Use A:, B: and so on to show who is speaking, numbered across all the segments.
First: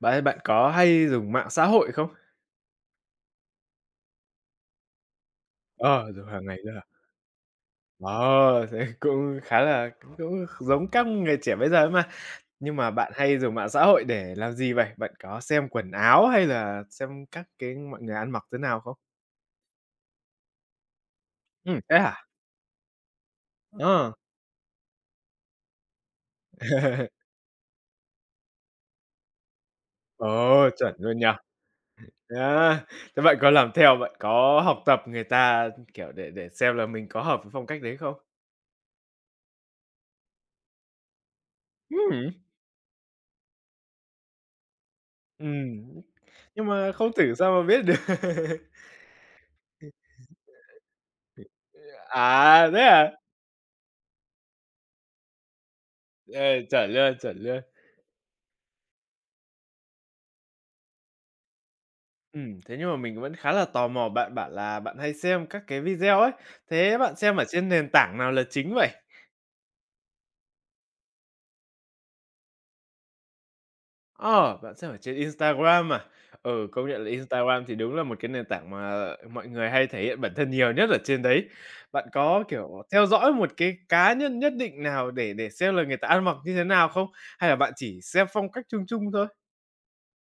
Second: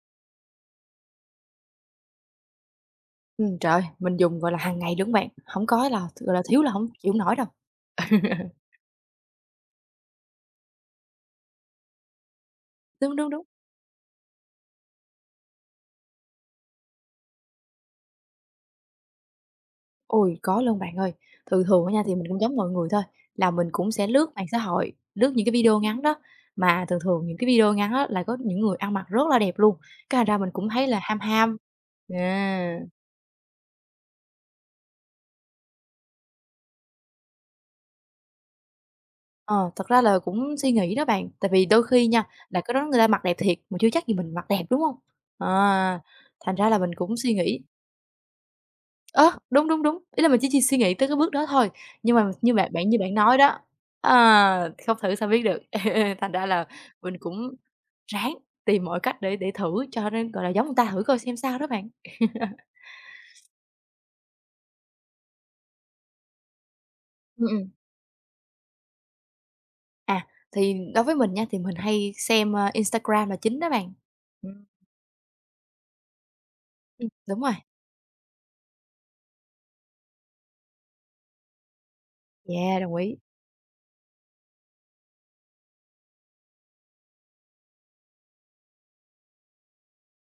A: Bạn bạn có hay dùng mạng xã hội không?
B: Trời ơi, mình dùng, gọi là, hàng ngày luôn bạn, không có là
A: Ờ, dùng
B: gọi là,
A: hàng ngày
B: thiếu là
A: luôn à?
B: không chịu nổi đâu.
A: Ờ, thế cũng khá là cũng cũng giống các người trẻ bây giờ ấy mà. Nhưng mà bạn
B: Đúng, đúng,
A: hay
B: đúng.
A: dùng mạng xã hội để làm gì vậy? Bạn có xem quần áo hay là xem các cái mọi người ăn mặc thế nào không?
B: Ôi, có luôn bạn ơi. Thường thường á
A: Thế
B: nha thì
A: hả?
B: mình cũng giống mọi người thôi, là mình cũng sẽ
A: Ờ.
B: lướt mạng xã hội, lướt những cái video ngắn đó, mà thường thường những cái video ngắn á là có những người ăn mặc rất là đẹp luôn, cái thành ra mình
A: Ồ,
B: cũng thấy
A: chuẩn
B: là
A: luôn
B: ham
A: nhỉ?
B: ham. À,
A: Á, thế bạn có làm theo, bạn có học tập người ta, kiểu, để xem là mình có hợp với phong cách đấy không?
B: ờ, thật ra là cũng suy nghĩ đó bạn, tại vì đôi khi nha,
A: Ừm.
B: là cái đó người ta mặc đẹp thiệt, mà chưa chắc gì mình mặc đẹp, đúng không?
A: Ừm,
B: À, thành
A: nhưng
B: ra là
A: mà
B: mình
A: không
B: cũng
A: thử
B: suy
A: sao
B: nghĩ.
A: mà biết được.
B: Ơ, đúng, đúng, đúng, ý là mình chỉ suy nghĩ tới cái bước đó thôi, nhưng mà như
A: À,
B: bạn
A: thế
B: bạn như
A: à?
B: bạn nói đó, không thử sao biết được. Thành
A: Ờ,
B: ra là
A: chuẩn luôn,
B: mình
A: chuẩn
B: cũng
A: luôn.
B: ráng tìm mọi cách để thử cho nó, gọi là, giống người ta thử coi xem sao đó bạn.
A: Thế nhưng mà mình vẫn khá là tò mò, bạn bảo là bạn hay xem các cái video ấy, thế bạn xem ở
B: Ừm,
A: trên
B: ừm.
A: nền tảng nào là chính vậy?
B: À, thì đối với mình nha, thì mình hay xem, Instagram là chính đó bạn.
A: Ờ,
B: Ừm.
A: bạn xem ở trên Instagram à? Ừ, công nhận là
B: Đúng rồi,
A: Instagram thì đúng là một cái nền tảng mà mọi người hay thể hiện bản thân nhiều nhất ở trên đấy. Bạn có,
B: yeah,
A: kiểu,
B: đồng
A: theo
B: ý.
A: dõi một cái cá nhân nhất định nào để xem là người ta ăn mặc như thế nào không? Hay là bạn chỉ xem phong cách chung chung thôi?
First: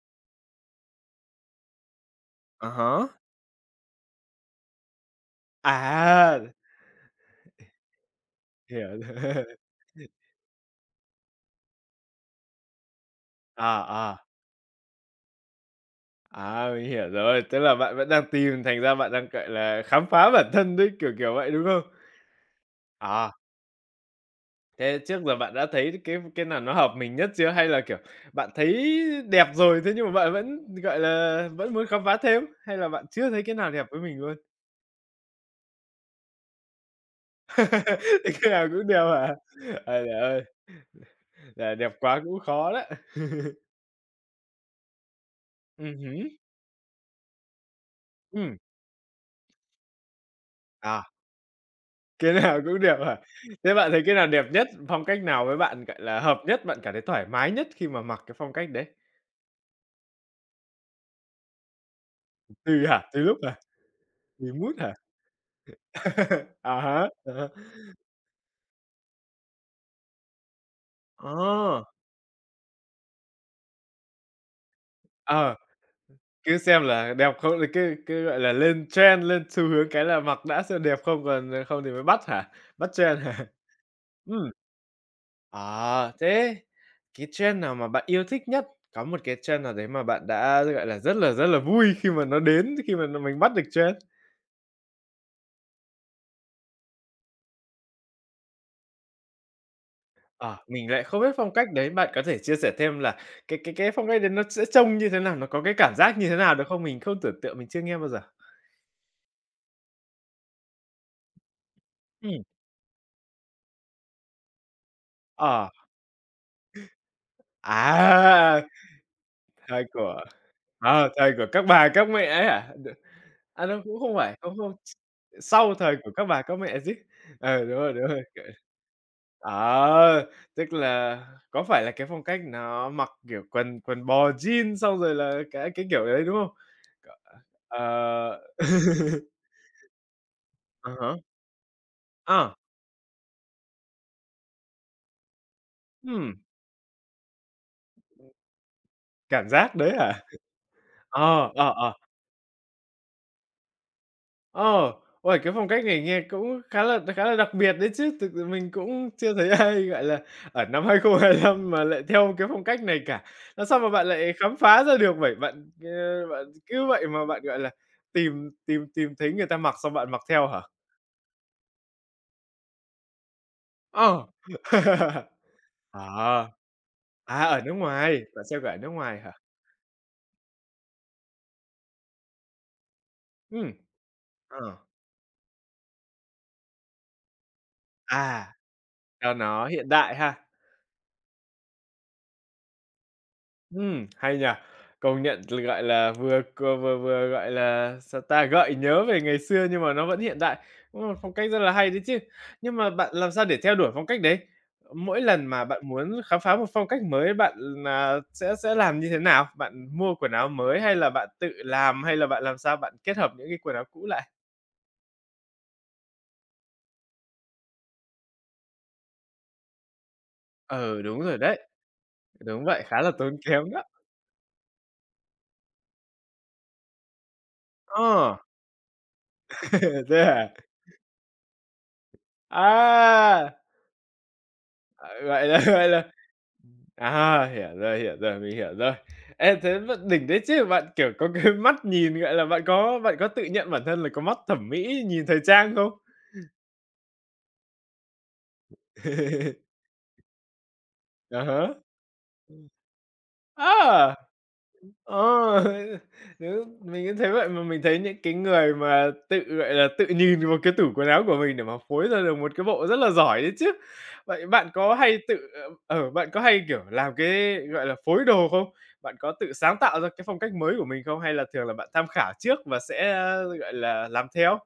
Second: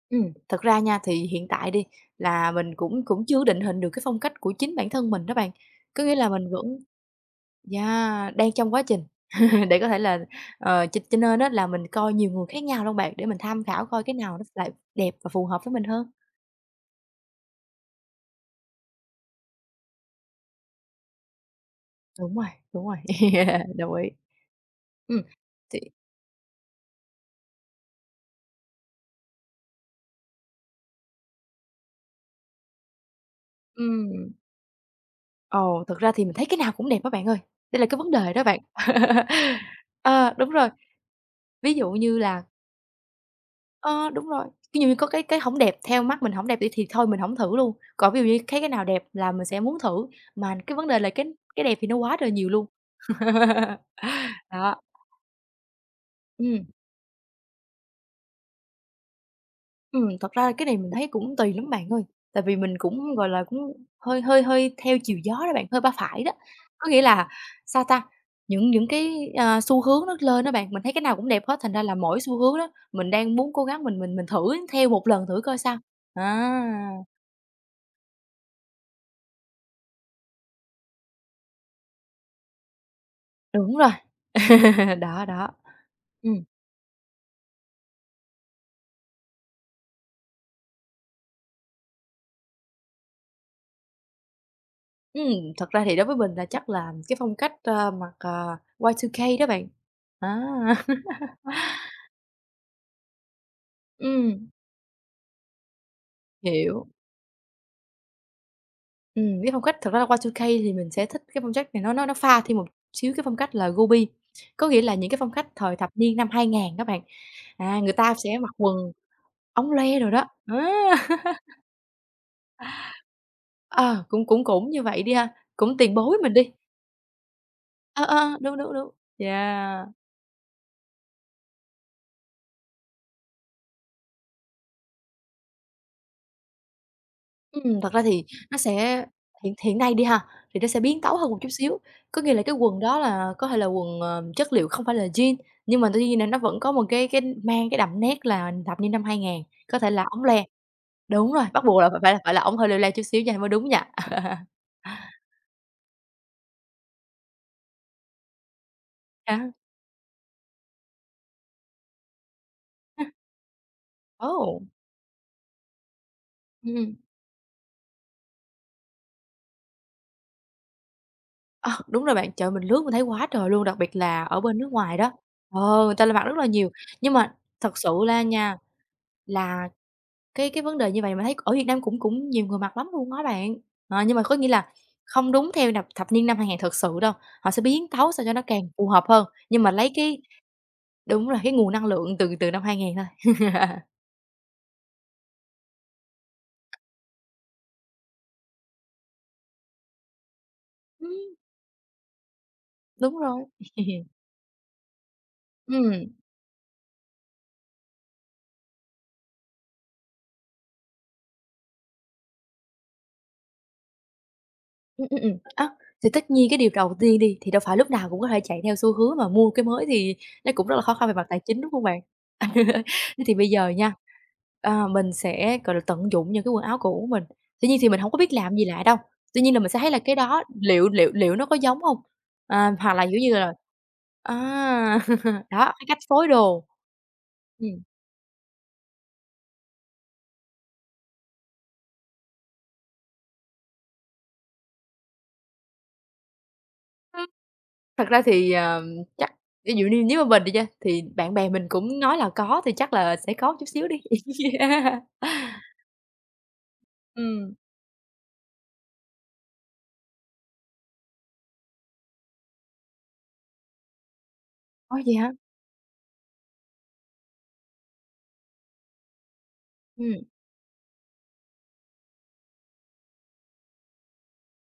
B: Thật ra nha, thì hiện tại đi là
A: À
B: mình
A: há.
B: cũng cũng chưa định hình được cái phong cách của chính bản thân mình đó bạn, có nghĩa là
A: À,
B: mình vẫn. Yeah, đang trong quá
A: hiểu
B: trình
A: rồi.
B: để có thể là, cho nên đó là mình coi nhiều nguồn khác nhau luôn bạn, để mình tham
A: Ờ,
B: khảo coi cái
A: ờ.
B: nào nó lại đẹp và phù hợp với mình hơn.
A: À, mình hiểu rồi, tức là bạn vẫn đang tìm, thành ra bạn đang, gọi là, khám phá bản thân đấy, kiểu, kiểu vậy, đúng không?
B: Đúng rồi, đúng rồi,
A: À,
B: đồng ý.
A: thế trước
B: Ừm,
A: giờ bạn đã
B: thì
A: thấy cái nào nó hợp mình nhất chưa? Hay là, kiểu, bạn thấy đẹp rồi, thế nhưng mà bạn vẫn, gọi là, vẫn muốn khám phá thêm? Hay là bạn chưa thấy cái nào đẹp với mình
B: ừm,
A: luôn?
B: ồ, thật ra thì mình thấy cái nào cũng đẹp á bạn ơi, đây là cái vấn
A: Thế
B: đề đó
A: cái
B: bạn.
A: nào cũng đều hả? Ôi giời
B: Ờ,
A: ơi,
B: đúng rồi, ví
A: là
B: dụ
A: đẹp
B: như
A: quá cũng
B: là.
A: khó đó.
B: Ờ, đúng rồi, ví dụ như có cái hổng đẹp, theo mắt
A: Hứm,
B: mình hổng đẹp đi thì thôi mình hổng thử luôn, còn ví dụ như
A: ừm,
B: thấy cái nào đẹp là mình sẽ muốn thử, mà cái vấn đề
A: à.
B: là cái đẹp thì nó quá trời
A: Cái
B: nhiều
A: nào
B: luôn.
A: cũng đẹp hả? Thế bạn thấy cái nào đẹp nhất?
B: Đó,
A: Phong cách nào với bạn, gọi là, hợp nhất,
B: ừm,
A: bạn cảm thấy thoải mái nhất khi mà mặc cái phong cách đấy?
B: thật ra cái này mình thấy cũng tùy lắm bạn ơi, tại vì mình
A: Tùy hả?
B: cũng,
A: Tùy
B: gọi
A: lúc
B: là,
A: hả?
B: cũng hơi hơi
A: Tùy
B: hơi
A: mood hả?
B: theo chiều gió đó bạn, hơi ba phải đó.
A: À
B: Có nghĩa
A: há,
B: là,
A: à há.
B: sao ta, những cái, xu hướng nó lên đó bạn, mình thấy cái nào cũng đẹp hết, thành
A: Ờ,
B: ra là mỗi xu hướng đó mình đang muốn cố gắng mình thử theo một lần thử
A: ờ,
B: coi sao.
A: cứ
B: À!
A: xem là đẹp không thì cứ cứ, gọi là, lên trend, lên xu hướng cái là mặc đã xem đẹp không, còn, ờ, không thì mới bắt hả? Bắt trend hả?
B: Đúng rồi.
A: Ừm,
B: Đó, đó.
A: à,
B: Ừm,
A: thế cái trend nào mà bạn yêu thích nhất? Có một cái trend nào đấy mà bạn đã, gọi là, rất là vui khi mà nó đến, khi mà mình bắt được trend?
B: thật ra thì đối với mình là chắc là cái phong cách, mặc, Y2K đó bạn. Á.
A: Ờ, mình lại không biết phong cách đấy, bạn có thể chia sẻ thêm là cái phong cách đấy nó
B: Ừm,
A: sẽ trông như thế nào? Nó có cái cảm giác như thế nào được không?
B: hiểu.
A: Mình không tưởng tượng, mình chưa nghe bao giờ.
B: Cái phong cách thật ra là Y2K thì mình sẽ thích cái phong cách này nó pha
A: Ừm.
B: thêm một xíu cái phong cách là Gobi, có nghĩa là những cái phong cách
A: Ờ,
B: thời thập niên năm 2000 các bạn. À, người ta sẽ mặc
A: à,
B: quần ống
A: thời
B: loe rồi
A: của
B: đó, á.
A: thời của các bà, các mẹ ấy hả? À, đâu, cũng
B: Ờ,
A: không
B: cũng
A: phải,
B: cũng
A: không,
B: cũng
A: không,
B: như vậy đi ha,
A: sau
B: cũng tiền
A: thời của
B: bối
A: các
B: mình
A: bà,
B: đi.
A: các mẹ chứ. Ờ,
B: Ờ,
A: đúng rồi,
B: ờ,
A: kiểu
B: đúng, đúng, đúng. Yeah.
A: ờ, tức là có phải là cái phong cách nó mặc, kiểu, quần quần bò jean xong rồi là cái kiểu đấy, đúng không? C
B: Thật ra thì
A: ờ.
B: nó sẽ hiện hiện nay đi ha, thì nó sẽ
A: À
B: biến
A: há,
B: tấu hơn một chút xíu, có nghĩa là
A: à.
B: cái quần đó là có thể là quần, chất liệu không phải là jean, nhưng mà tuy nhiên là
A: Ừm,
B: nó vẫn có một cái mang cái đậm nét là thập niên năm 2000,
A: cảm giác
B: có thể
A: đấy
B: là
A: hả?
B: ống le. Đúng rồi,
A: Ờ,
B: bắt
A: ờ,
B: buộc là
A: ờ,
B: phải phải là ống hơi leo leo chút xíu nha mới đúng nha.
A: ờ. Ôi, cái phong cách này nghe cũng khá là đặc biệt đấy chứ, thực sự mình cũng chưa thấy
B: Đó,
A: ai, gọi là, ở năm 2025 mà lại theo cái phong cách này cả. Làm sao mà bạn lại khám
B: ồ,
A: phá ra được vậy? Bạn, ờ, bạn cứ
B: ừm,
A: vậy mà bạn, gọi là, tìm tìm tìm thấy người ta mặc xong bạn mặc theo hả?
B: ờ, đúng rồi bạn, trời ơi, mình lướt mình thấy quá trời luôn, đặc biệt là
A: Ờ.
B: ở bên nước ngoài đó, người ta là mặc rất là
A: Ờ,
B: nhiều. Nhưng mà
A: à, ở nước
B: thật sự la
A: ngoài, bạn
B: nha,
A: xem cả ở nước ngoài hả?
B: là cái vấn đề như vậy mình thấy ở Việt Nam cũng cũng nhiều người mặc lắm luôn á bạn.
A: Ừm,
B: Ờ, nhưng mà có nghĩa là
A: ờ,
B: không đúng theo nập thập niên 2000 thật sự đâu, họ sẽ biến tấu sao cho nó
A: à,
B: càng phù hợp hơn,
A: cho
B: nhưng
A: nó
B: mà
A: hiện
B: lấy
A: đại
B: cái
A: ha.
B: đúng là cái nguồn năng lượng từ từ năm 2000 thôi.
A: Hay nhỉ. Công nhận, gọi là, vừa vừa vừa, gọi là, sao ta, gợi nhớ về ngày xưa nhưng mà nó vẫn hiện đại. Cũng là một phong
B: Ừm,
A: cách rất là hay đấy chứ. Nhưng mà bạn
B: đúng
A: làm
B: rồi.
A: sao để theo đuổi phong cách đấy? Mỗi lần mà bạn
B: Ừm.
A: muốn khám phá một phong cách mới bạn sẽ làm như thế nào? Bạn mua quần áo mới hay là bạn tự làm, hay là bạn làm sao bạn kết hợp những cái quần áo cũ lại?
B: Á, thì tất nhiên cái điều đầu tiên đi, thì đâu phải lúc nào cũng có thể chạy theo xu hướng mà mua cái mới thì nó cũng rất là khó
A: Ừ,
B: khăn về
A: đúng
B: mặt
A: rồi
B: tài
A: đấy.
B: chính, đúng không bạn?
A: Đúng vậy, khá là
B: Thế thì
A: tốn
B: bây giờ
A: kém đó.
B: nha, mình sẽ, gọi là, tận dụng những cái quần áo cũ của mình. Tuy nhiên thì mình không có biết
A: Ờ,
B: làm gì lại đâu, tuy nhiên là mình sẽ thấy là cái
A: thế
B: đó
A: à?
B: liệu liệu liệu nó có giống không? À, hoặc là, kiểu như là
A: À,
B: à,
A: gọi là
B: đó, cái
A: gọi
B: cách
A: là
B: phối đồ.
A: À,
B: Ừm.
A: hiểu rồi, mình hiểu rồi. Ê, thế vẫn đỉnh đấy chứ, bạn, kiểu, có cái mắt nhìn, gọi là, bạn có tự nhận bản thân là có mắt thẩm mỹ nhìn thời trang không?
B: Ưm. Thật ra thì, chắc ví dụ như nếu mà mình đi nha, thì bạn bè
A: À-há.
B: mình cũng nói là có
A: Ừm.
B: thì chắc là sẽ có chút xíu đi.
A: À!
B: Yeah.
A: Ờ, nếu mình cũng thấy vậy
B: Ừm.
A: mà mình thấy những cái người mà tự, gọi là, tự nhìn vào cái tủ quần áo của mình để mà phối ra được một cái bộ rất là giỏi đấy chứ. Vậy bạn có
B: Ủa, vậy
A: hay
B: hả?
A: tự, ờ, bạn có hay, kiểu, làm cái, gọi là, phối đồ không? Bạn có tự sáng tạo ra cái
B: Ừm,
A: phong cách mới của mình không? Hay là thường là bạn tham khảo trước và sẽ, gọi là, làm theo?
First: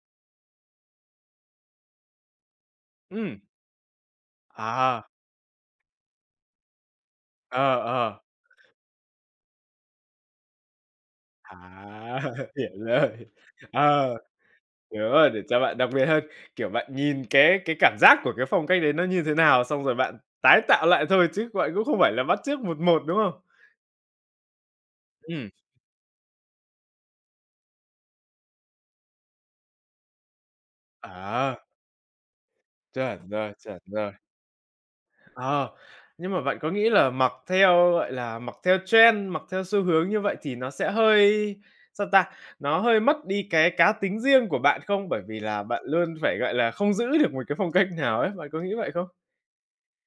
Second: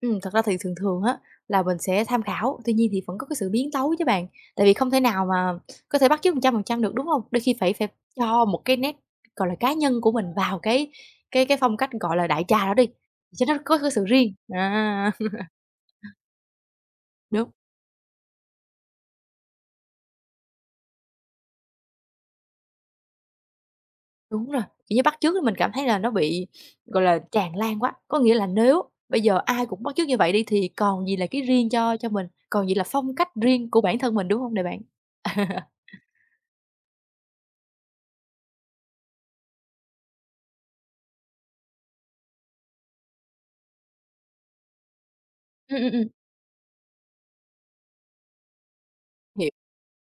B: thật ra thì thường thường á là mình sẽ tham khảo, tuy nhiên thì vẫn có cái
A: Ừm.
B: sự biến tấu chứ bạn, tại vì không thể
A: À,
B: nào mà có thể bắt chước 100% được, đúng hông? Đôi khi phải
A: ờ,
B: phải
A: ờ.
B: cho một cái nét, gọi là, cá nhân của mình vào cái cái
A: À,
B: cái phong cách, gọi là, đại trà
A: hiểu
B: đó đi,
A: rồi.
B: cho nó có cái sự
A: Ờ.
B: riêng.
A: Đúng
B: À,
A: rồi, để cho bạn đặc biệt hơn, kiểu, bạn nhìn
B: đúng.
A: cái cảm giác của cái phong cách đấy nó như thế nào, xong rồi bạn tái tạo lại thôi chứ bạn cũng không phải là bắt chước một một, đúng không?
B: Đúng rồi, kiểu như, bắt chước thì
A: Ừm.
B: mình cảm thấy là nó bị, gọi là, tràn lan quá. Có nghĩa là nếu bây giờ ai cũng bắt chước như vậy đi thì còn gì là cái
A: À,
B: riêng cho mình, còn gì là phong
A: chuẩn
B: cách
A: rồi,
B: riêng
A: chuẩn
B: của bản
A: rồi.
B: thân mình, đúng không nè bạn?
A: Ờ, nhưng mà bạn có nghĩ là mặc theo, gọi là, mặc theo trend, mặc theo xu hướng như vậy thì nó sẽ hơi sao ta? Nó hơi mất đi cái cá tính riêng của bạn không? Bởi vì là bạn
B: Ừm.
A: luôn phải, gọi là, không giữ được một cái phong cách nào ấy, bạn có nghĩ vậy không?
B: Hiểu,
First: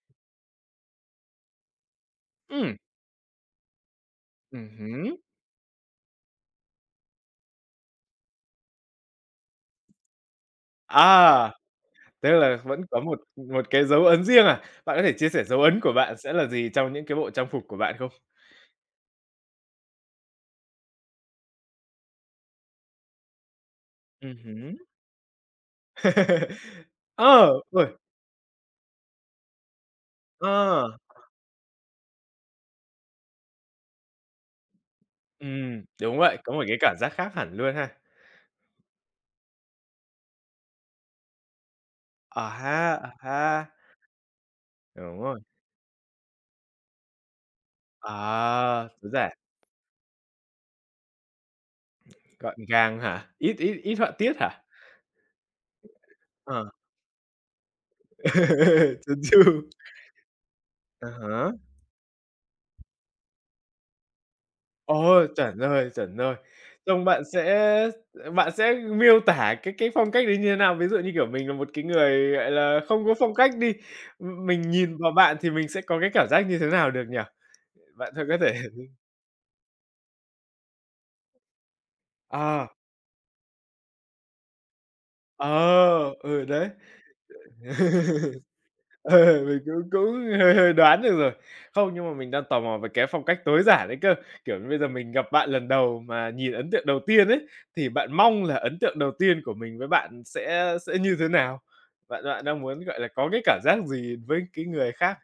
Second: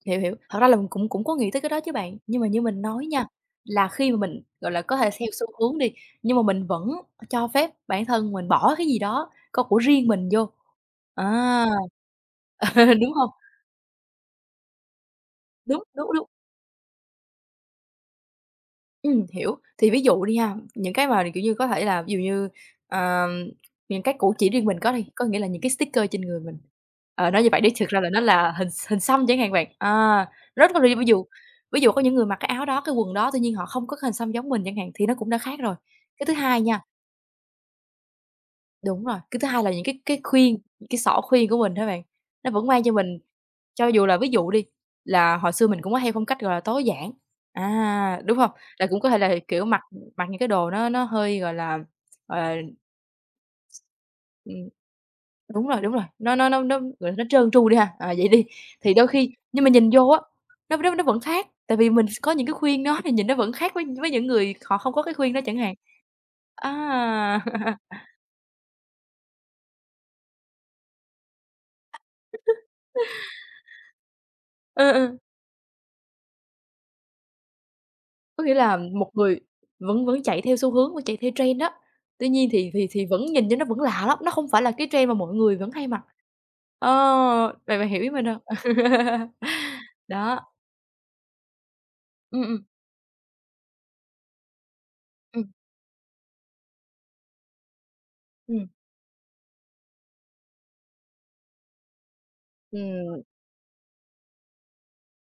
B: hiểu, hiểu. Thật ra là mình cũng cũng có nghĩ tới cái đó chứ bạn, nhưng mà như
A: Ừm,
B: mình nói nha, là khi mà mình, gọi là, có thể
A: hứm.
B: theo xu hướng đi, nhưng mà mình vẫn cho phép bản thân mình bỏ cái gì đó có của riêng mình vô.
A: À!
B: À.
A: Tức là vẫn có
B: Đúng
A: một
B: không?
A: một cái dấu ấn riêng à? Bạn có thể chia sẻ dấu ấn
B: Đúng,
A: của
B: đúng,
A: bạn
B: đúng.
A: sẽ là gì trong những cái bộ trang phục của bạn không?
B: Hiểu. Thì ví dụ đi ha, những cái mà, kiểu như, có thể là ví dụ như, ờ, những cái cũ chỉ riêng
A: Hứm.
B: mình có đi, có nghĩa là những cái sticker trên người mình. Ờ, nói như
A: Ờ,
B: vậy đi,
A: ôi,
B: thực ra là nó là hình xăm chẳng hạn bạn, à, rất là
A: ờ,
B: ví dụ có những người mặc cái áo đó, cái quần đó, tuy nhiên họ không có cái hình xăm giống mình chẳng hạn thì nó cũng đã khác rồi.
A: đúng
B: Cái thứ
A: vậy, có
B: hai
A: một cái
B: nha.
A: cảm giác khác hẳn luôn ha.
B: Đúng rồi, cái thứ hai là những cái khuyên, những cái xỏ khuyên của mình đó bạn,
A: À
B: nó vẫn mang cho
A: ha, à
B: mình
A: ha,
B: cho dù là ví dụ đi,
A: đúng
B: là
A: rồi.
B: hồi xưa mình cũng có hay phong cách, gọi là, tối giản, à, đúng hông? Là
A: À,
B: cũng
A: chú
B: có thể
A: giả
B: là, kiểu, mặc mặc những cái đồ nó hơi, gọi
A: gọn
B: là,
A: gàng hả? Ít ít ít họa tiết hả?
B: ừm đúng rồi, nó nó nó
A: Ờ.
B: nó, gọi là, nó trơn tru đi ha, à, vậy đi. Thì đôi
A: Trơn
B: khi
A: tru.
B: nhưng mà nhìn vô á, nó
A: À
B: vẫn khác,
A: há.
B: tại vì mình có những cái khuyên đó thì nhìn nó vẫn khác với những người họ không có cái
A: Ồ,
B: khuyên đó
A: chuẩn
B: chẳng hạn.
A: rồi, chuẩn rồi. Trông bạn
B: À.
A: sẽ Bạn sẽ miêu tả cái phong cách đấy như thế nào? Ví dụ như, kiểu, mình là một cái người, gọi là, không có phong cách đi, mình
B: Ừ,
A: nhìn vào
B: ừ.
A: bạn thì mình sẽ có cái cảm giác như thế nào được nhỉ? Bạn thử có
B: Có
A: thể
B: nghĩa là một người vẫn vẫn chạy theo xu hướng, vẫn chạy theo trend đó, tuy nhiên
A: ờ,
B: thì vẫn nhìn cho nó vẫn lạ lắm, nó không phải là cái trend mà mọi người vẫn hay mặc.
A: ờ, ừ, đấy.
B: Ờ, bạn bạn hiểu ý mình hông?
A: Ờ, mình cũng cũng
B: Đó,
A: hơi hơi đoán được rồi. Không, nhưng mà mình
B: ừm,
A: đang tò
B: ừm,
A: mò về cái phong cách tối giản đấy cơ. Kiểu như, bây giờ mình gặp
B: ừm,
A: bạn lần đầu mà nhìn ấn tượng đầu tiên ấy, thì bạn mong là
B: ừm,
A: ấn tượng đầu tiên của mình với bạn sẽ như thế nào? Bạn bạn đang muốn, gọi là,
B: ừm,
A: có cái cảm giác gì với cái người khác?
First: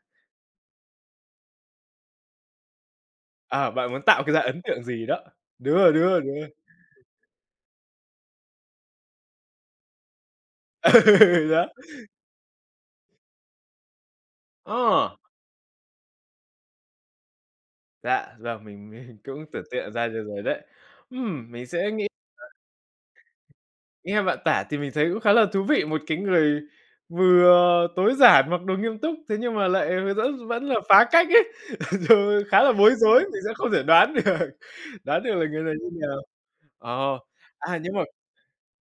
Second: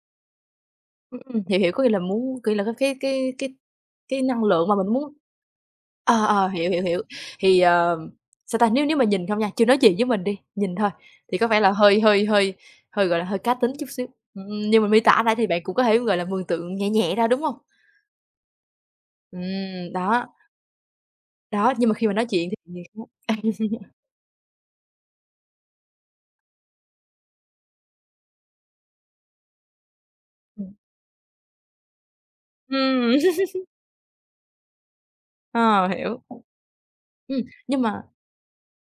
B: hiểu, hiểu, có nghĩa là muốn kiểu là, cái cái cái cái
A: Ờ, bạn muốn
B: cái
A: tạo cái ra
B: năng
A: ấn
B: lượng mà
A: tượng
B: mình
A: gì
B: muốn.
A: đó. Đúng rồi, đúng rồi,
B: Ờ,
A: đúng
B: ờ,
A: rồi.
B: hiểu, hiểu, hiểu. Thì, sao ta, nếu nếu mà nhìn không nha, chưa nói chuyện với mình đi, nhìn thôi, thì có
A: Ừ,
B: vẻ
A: đó.
B: là hơi hơi hơi hơi, gọi là, hơi cá tính chút xíu. Nhưng mà miêu
A: Ờ,
B: tả nãy thì bạn cũng có thể, gọi là, mường tượng nhẹ nhẹ ra, đúng hông?
A: dạ, giờ mình cũng tưởng tượng ra được
B: Đó,
A: rồi đấy. Mình
B: đó, nhưng
A: sẽ
B: mà
A: nghĩ
B: khi mà nói chuyện thì
A: nghe bạn tả thì mình thấy cũng khá là thú vị, một cái người vừa tối giản mặc đồ nghiêm túc, thế nhưng mà lại vẫn vẫn là phá cách ấy, rồi khá là bối
B: Ừm,
A: rối, mình sẽ không thể đoán được, đoán được là người này
B: ờ,
A: như nào.
B: hiểu.
A: Ờ,
B: Ừm,
A: à,
B: nhưng
A: nhưng mà
B: mà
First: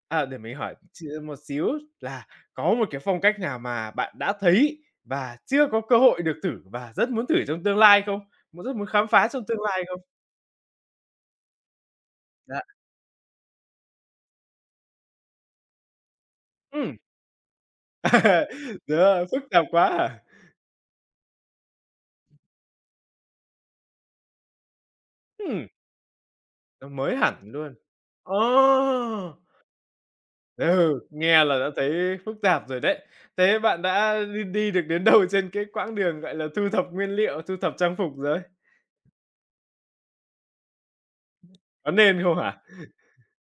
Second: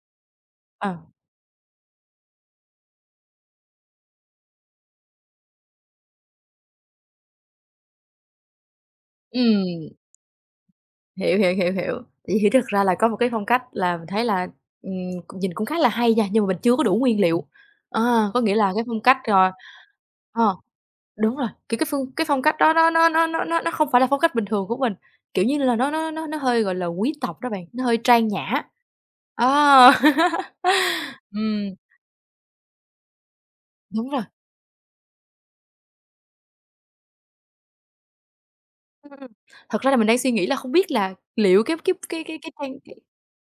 A: à, để mình hỏi
B: ờ,
A: một xíu là có một cái phong cách nào mà bạn đã thấy và chưa có cơ hội được thử và rất muốn thử trong tương lai không? Muốn rất muốn khám phá trong tương lai
B: ừm.
A: không?
B: Hiểu, hiểu, hiểu, hiểu. Thì hiểu
A: Dạ.
B: thực ra là có một cái phong cách là mình thấy là, ừm, cũng nhìn cũng khá là hay nha, nhưng mà mình chưa có
A: Ừ.
B: đủ nguyên liệu. À, có nghĩa là cái phong cách,
A: Dạ, phức
B: rồi
A: tạp quá à?
B: ờ, đúng rồi, kiểu, cái phong cách đó nó không phải là phong cách bình thường của mình, kiểu như
A: Ừm,
B: là, nó hơi, gọi là,
A: nó
B: quý
A: mới hẳn
B: tộc đó bạn,
A: luôn.
B: nó hơi trang nhã.
A: Ồ,
B: Ờ.
A: ừ, nghe là
B: Ừm,
A: đã thấy phức tạp rồi đấy. Thế bạn
B: đúng
A: đã
B: rồi.
A: đi đi được đến đâu trên cái quãng đường, gọi là, thu thập nguyên liệu, thu thập trang phục rồi?
B: Ừm, ừm. Thật ra là mình đang suy nghĩ là không biết là liệu cái
A: Có
B: cái
A: nên
B: cái
A: không
B: cái cái
A: hả?
B: trang cái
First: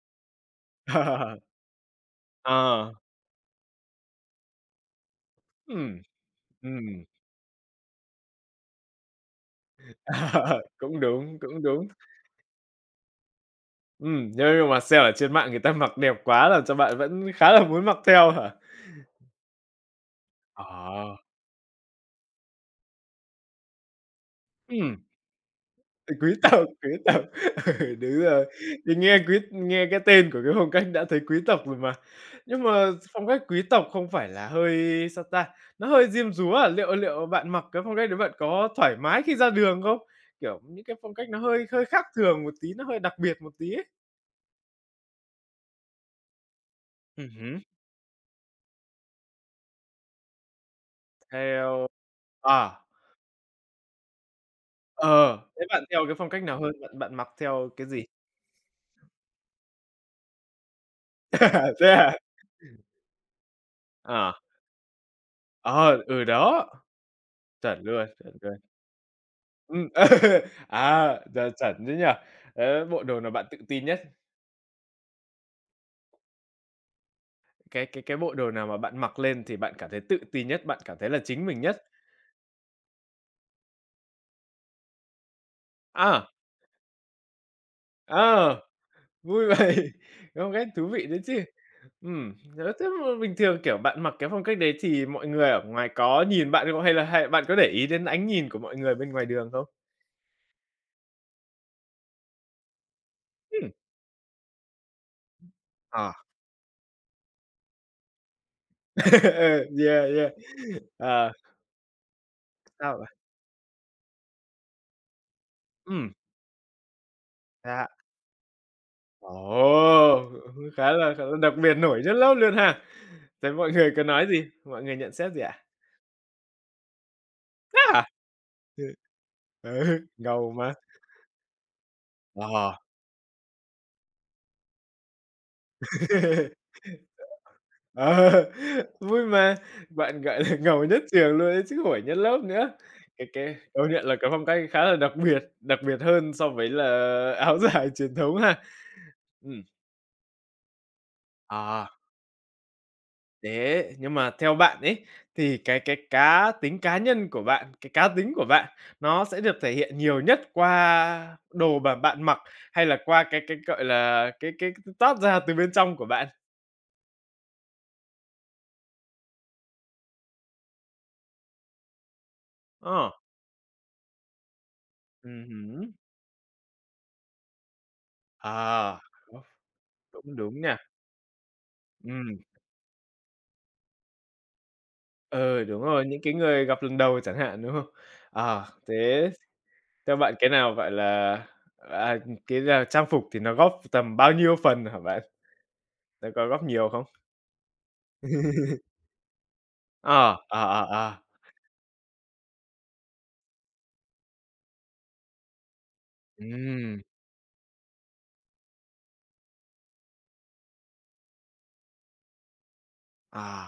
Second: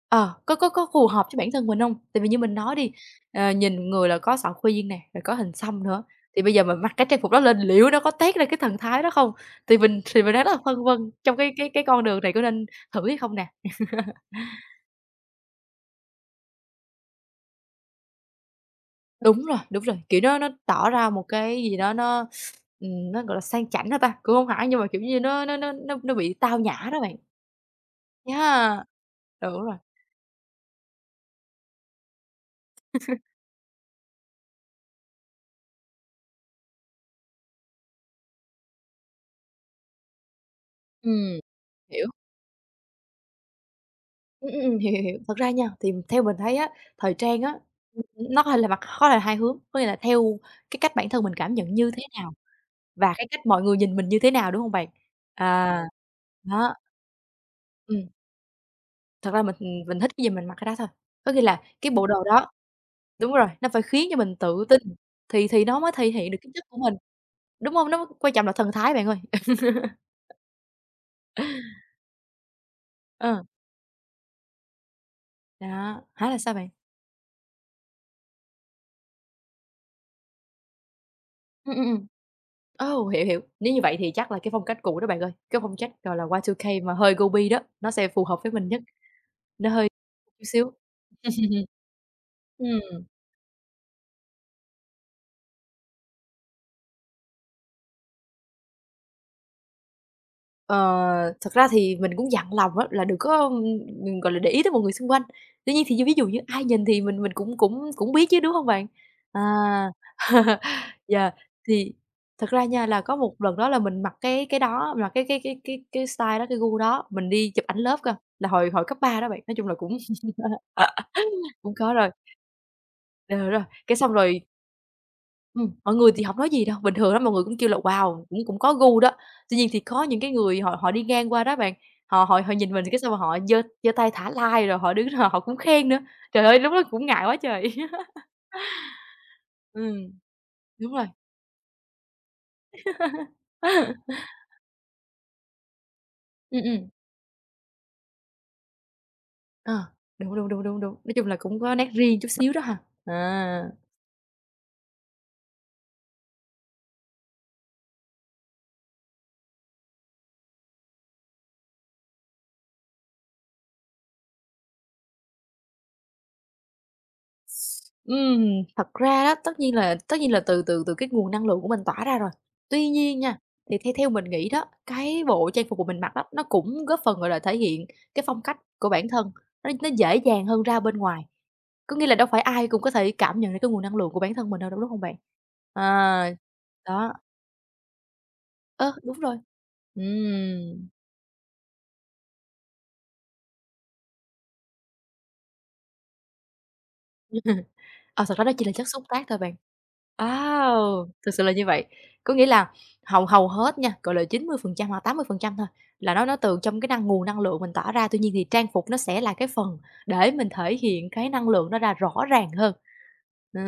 B: có phù hợp với
A: Ờ,
B: bản thân mình hông? Tại vì như mình nói đi,
A: ờ.
B: nhìn người là có sọ khuyên nè, rồi có hình xăm
A: Ừm,
B: nữa, thì bây giờ mình mặc
A: ừm.
B: cái trang phục đó lên liệu nó có toát ra cái thần thái đó không? Thì mình thì mình đang rất là
A: Ờ,
B: phân
A: cũng
B: vân trong
A: đúng,
B: cái
A: cũng
B: cái cái
A: đúng.
B: con đường này có nên thử hay không nè.
A: Nhưng mà xem ở trên mạng người ta mặc đẹp quá làm cho bạn vẫn khá là muốn mặc theo hả?
B: Đúng rồi, kiểu, nó tỏ ra
A: Ờ,
B: một cái gì đó nó, gọi là, sang chảnh hả ta? Cũng hông hẳn nhưng mà,
A: ừm.
B: kiểu như, nó nó nó nó
A: Ờ,
B: nó bị tao nhã
A: quý
B: đó bạn.
A: tộc, ừ, đúng rồi.
B: Yeah.
A: Thì
B: Đúng rồi.
A: nghe cái tên của cái phong cách đã thấy quý tộc rồi mà. Nhưng mà phong cách quý tộc không phải là hơi, sao ta, nó hơi diêm dúa à? Liệu liệu bạn mặc cái phong cách đấy bạn có thoải mái khi ra đường không? Kiểu, những cái phong cách nó
B: Ừm.
A: hơi hơi khác
B: Hiểu.
A: thường một tí, nó hơi đặc biệt một tí ấy.
B: Hiểu, hiểu, hiểu. Thật ra nha, thì theo mình thấy á, thời trang á,
A: Hứm.
B: nó có thể là mặt có thể là hai hướng, có nghĩa là theo cái cách bản thân mình cảm nhận
A: Theo
B: như thế nào
A: à,
B: và cái cách mọi người nhìn mình như thế nào, đúng không bạn?
A: ờ, Thế
B: À,
A: bạn theo cái phong cách nào hơn?
B: đó.
A: Bạn bạn mặc theo cái gì?
B: Ừm, thật ra mình, mình thích cái gì mình mặc cái đó thôi. Có nghĩa là
A: Thế
B: cái bộ
A: à?
B: đồ đó đúng rồi, nó phải khiến cho
A: Ờ,
B: mình tự tin thì nó mới
A: ờ,
B: thể
A: ừ,
B: hiện được cái chất
A: Đó,
B: của mình, đúng
A: chuẩn
B: không? Nó mới-
A: luôn,
B: quan
A: chuẩn
B: trọng là
A: luôn.
B: thần thái bạn ơi.
A: Ừm, Giờ chuẩn chứ nhỉ? Ờ, bộ đồ nào
B: Ờ,
A: bạn tự tin nhất?
B: đó, hả, là sao bạn?
A: Cái bộ đồ nào mà bạn mặc lên thì bạn cảm thấy tự tin nhất, bạn cảm thấy là chính mình
B: Ừm,
A: nhất?
B: ừm, ừm. Ồ, hiểu, hiểu. Nếu như vậy thì chắc là cái phong cách cũ đó bạn ơi, cái phong cách, gọi là,
A: À,
B: Y2K mà hơi gobi đó, nó sẽ phù hợp với
A: ờ,
B: mình nhất,
A: Vui
B: nó hơi
A: vậy,
B: chút
A: đúng không? Cái
B: xíu.
A: thú vị đấy chứ. Nếu
B: Ừm,
A: thế mà bình thường, kiểu, bạn mặc cái phong cách đấy thì mọi người ở ngoài có nhìn bạn không? Hay bạn có để ý đến ánh nhìn của mọi người bên ngoài đường không?
B: ờ, thật ra thì mình cũng dặn lòng á là đừng có,
A: Ừm.
B: đừng gọi là, để ý tới mọi người xung quanh. Tuy nhiên thì
A: Ờ.
B: ví dụ như ai nhìn thì mình cũng cũng cũng biết chứ, đúng không bạn? À,
A: Ừ, yeah, yeah, ờ,
B: yeah, thì thật ra nha
A: sao
B: là
A: bạn?
B: có một lần đó là mình mặc cái đó, mặc cái
A: Ừm,
B: style đó, cái gu đó, mình đi chụp ảnh
A: ra
B: lớp cơ, là hồi hồi cấp 3 đó bạn, nói chung là cũng
A: Ồ! Khá là đặc
B: cũng
A: biệt,
B: có
A: nổi
B: rồi.
A: nhất lớp luôn ha.
B: Ờ,
A: Thế
B: đúng rồi,
A: mọi người
B: cái
A: có
B: xong
A: nói
B: rồi
A: gì? Mọi người nhận xét gì ạ?
B: mọi người thì hổng nói gì đâu, bình thường lắm, mọi người cũng kêu là
A: "Á à?"
B: "Wow, cũng cũng có
A: Ừ,
B: gu đó." Tuy nhiên thì
A: ừ,
B: có những cái
A: ngầu
B: người
A: mà.
B: họ họ đi ngang qua đó bạn, họ họ họ nhìn
A: Ờ.
B: mình cái xong rồi họ giơ giơ tay thả like rồi họ đứng họ họ cũng khen nữa. Trời ơi, lúc đó cũng ngại quá trời.
A: Ờ, vui mà,
B: Ừm,
A: bạn, gọi là, ngầu
B: đúng
A: nhất
B: rồi.
A: trường luôn ấy chứ hổi nhất lớp nữa. Cái công nhận là cái phong cách khá là đặc biệt hơn so
B: Ừm,
A: với là
B: ừm,
A: áo dài truyền thống ha. Ừm,
B: ờ, đúng, đúng, đúng, đúng, đúng, nói chung là cũng có
A: ờ.
B: nét riêng chút xíu đó ha. À.
A: Thế nhưng mà theo bạn ấy, thì cái cá tính cá nhân của bạn, cái cá tính của bạn nó sẽ được thể hiện nhiều nhất qua đồ mà bạn mặc, hay là qua cái, gọi là, cái toát ra từ bên trong của bạn?
B: Ừm, thật ra đó, tất nhiên là từ từ từ cái nguồn năng lượng của mình tỏa ra rồi. Tuy
A: Ờ,
B: nhiên nha, thì theo theo mình nghĩ đó, cái bộ trang phục của
A: hứm.
B: mình mặc đó, nó cũng góp phần, gọi là, thể hiện cái phong cách của
A: À,
B: bản thân, nó dễ
A: cũng
B: dàng
A: đúng
B: hơn
A: nha.
B: ra bên ngoài. Có nghĩa là đâu
A: Ừm,
B: phải ai cũng có thể cảm nhận được cái nguồn năng lượng của bản thân mình đâu, đúng không bạn?
A: ừ, đúng rồi, những
B: À,
A: cái người gặp lần
B: đó,
A: đầu chẳng hạn, đúng không? Ờ,
B: ơ, đúng
A: thế
B: rồi,
A: theo bạn cái nào,
B: ừm.
A: gọi là, à, cái là trang phục thì nó góp tầm bao nhiêu phần hả bạn? Nó có góp nhiều không?
B: Ờ, thật ra đó chỉ là chất xúc tác thôi bạn.
A: Ờ, ờ, ờ,
B: Wow!
A: ờ.
B: Thực sự là như vậy. Có nghĩa là hầu hầu hết nha, gọi là, 90% hoặc 80% thôi, là nó từ trong cái
A: Ừm,
B: nguồn năng lượng mình tỏa ra, tuy nhiên thì trang phục nó sẽ là cái phần để mình thể hiện cái năng lượng đó ra rõ ràng hơn. Ừm,
A: à,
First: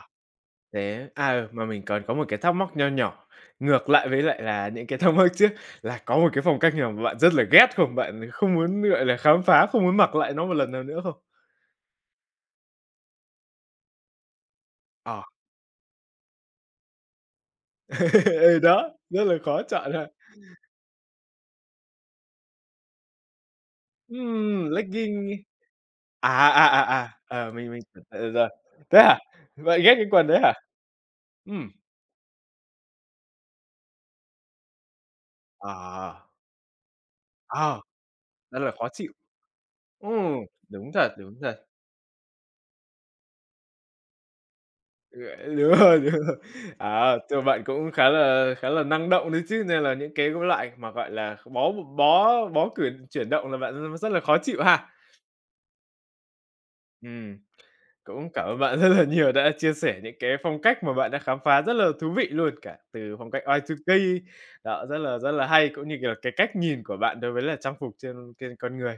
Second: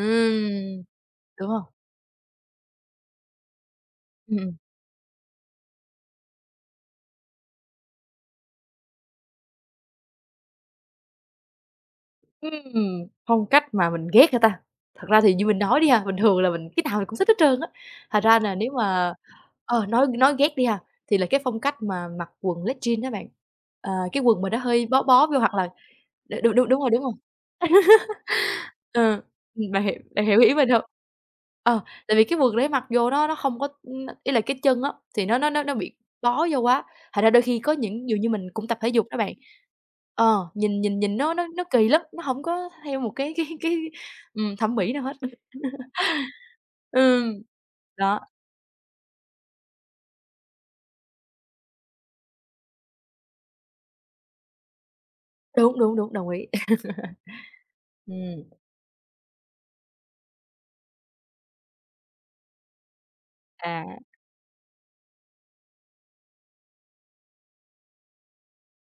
A: Thế à, ừ,
B: đúng hông?
A: mà mình còn có một cái thắc mắc nho nhỏ, ngược lại với
B: Ừm,
A: lại
B: ừm.
A: là những cái thắc mắc trước, là có một cái phong cách nào mà bạn rất là ghét không? Bạn không muốn, gọi là, khám phá, không muốn mặc lại nó một lần nào nữa không?
B: Phong cách mà mình ghét hả ta? Thật ra
A: Ờ,
B: thì như mình nói đi ha, bình thường là mình cái nào mình cũng thích hết trơn á. Thật ra là
A: ừ,
B: nếu
A: đó,
B: mà
A: rất là khó chọn
B: nói
A: ha.
B: nói ghét đi ha, thì là cái phong cách mà mặc quần leggin đó bạn. Ờ, cái quần mà nó hơi bó bó
A: Legging
B: vô hoặc là đ đúng, đúng, đúng rồi, đúng rồi.
A: mình tưởng tượng rồi. Thế
B: Ờ,
A: hả? Bạn
B: bạn hiểu
A: ghét cái
B: bạn
A: quần đấy
B: hiểu
A: hả?
B: ý mình hông?
A: Ừm,
B: Ờ, tại vì cái vợt đấy mặc vô nó không có ý là cái chân á, thì nó bị
A: à,
B: bó vô quá, thành ra đôi khi có
A: à,
B: những dù như mình
A: Rất
B: cũng
A: là
B: tập
A: khó
B: thể dục
A: chịu.
B: đó bạn,
A: Ừm,
B: nhìn
A: đúng
B: nhìn
A: thật,
B: nhìn
A: đúng
B: nó nó
A: thật.
B: nó kỳ lắm, nó hổng có theo một thẩm mỹ nào hết.
A: Ừ, đúng rồi, đúng rồi. À, tức
B: Ừm,
A: bạn cũng khá
B: đó,
A: là khá là năng động đấy chứ, nên là những cái loại mà, gọi là, bó bó bó cử chuyển động là bạn rất là khó chịu ha.
B: đúng, đúng, đúng, đồng ý.
A: Ừm, cũng
B: Ừm,
A: cảm ơn bạn rất là nhiều đã chia sẻ những cái phong cách mà bạn đã khám phá rất là thú vị luôn, cả từ phong cách
B: à,
A: Y2K, đó, rất là hay, cũng như, kiểu, là cái cách nhìn của bạn đối với là trang phục trên trên con người.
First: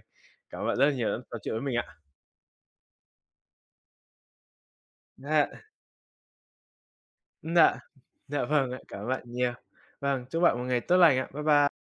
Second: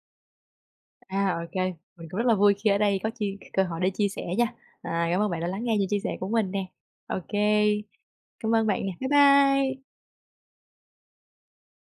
A: Cảm ơn bạn rất là nhiều đã trò
B: ô
A: chuyện với
B: kê,
A: mình ạ.
B: mình cũng rất là vui khi ở đây có chi cơ hội để chia sẻ nha. À, cảm ơn bạn
A: Dạ,
B: đã lắng nghe những chia sẻ của mình nè. Ô kê,
A: dạ, dạ
B: cảm ơn
A: vâng ạ,
B: bạn nè.
A: cảm ơn
B: Bye
A: bạn nhiều.
B: bye.
A: Vâng, chúc bạn một ngày tốt lành ạ. Bye bye.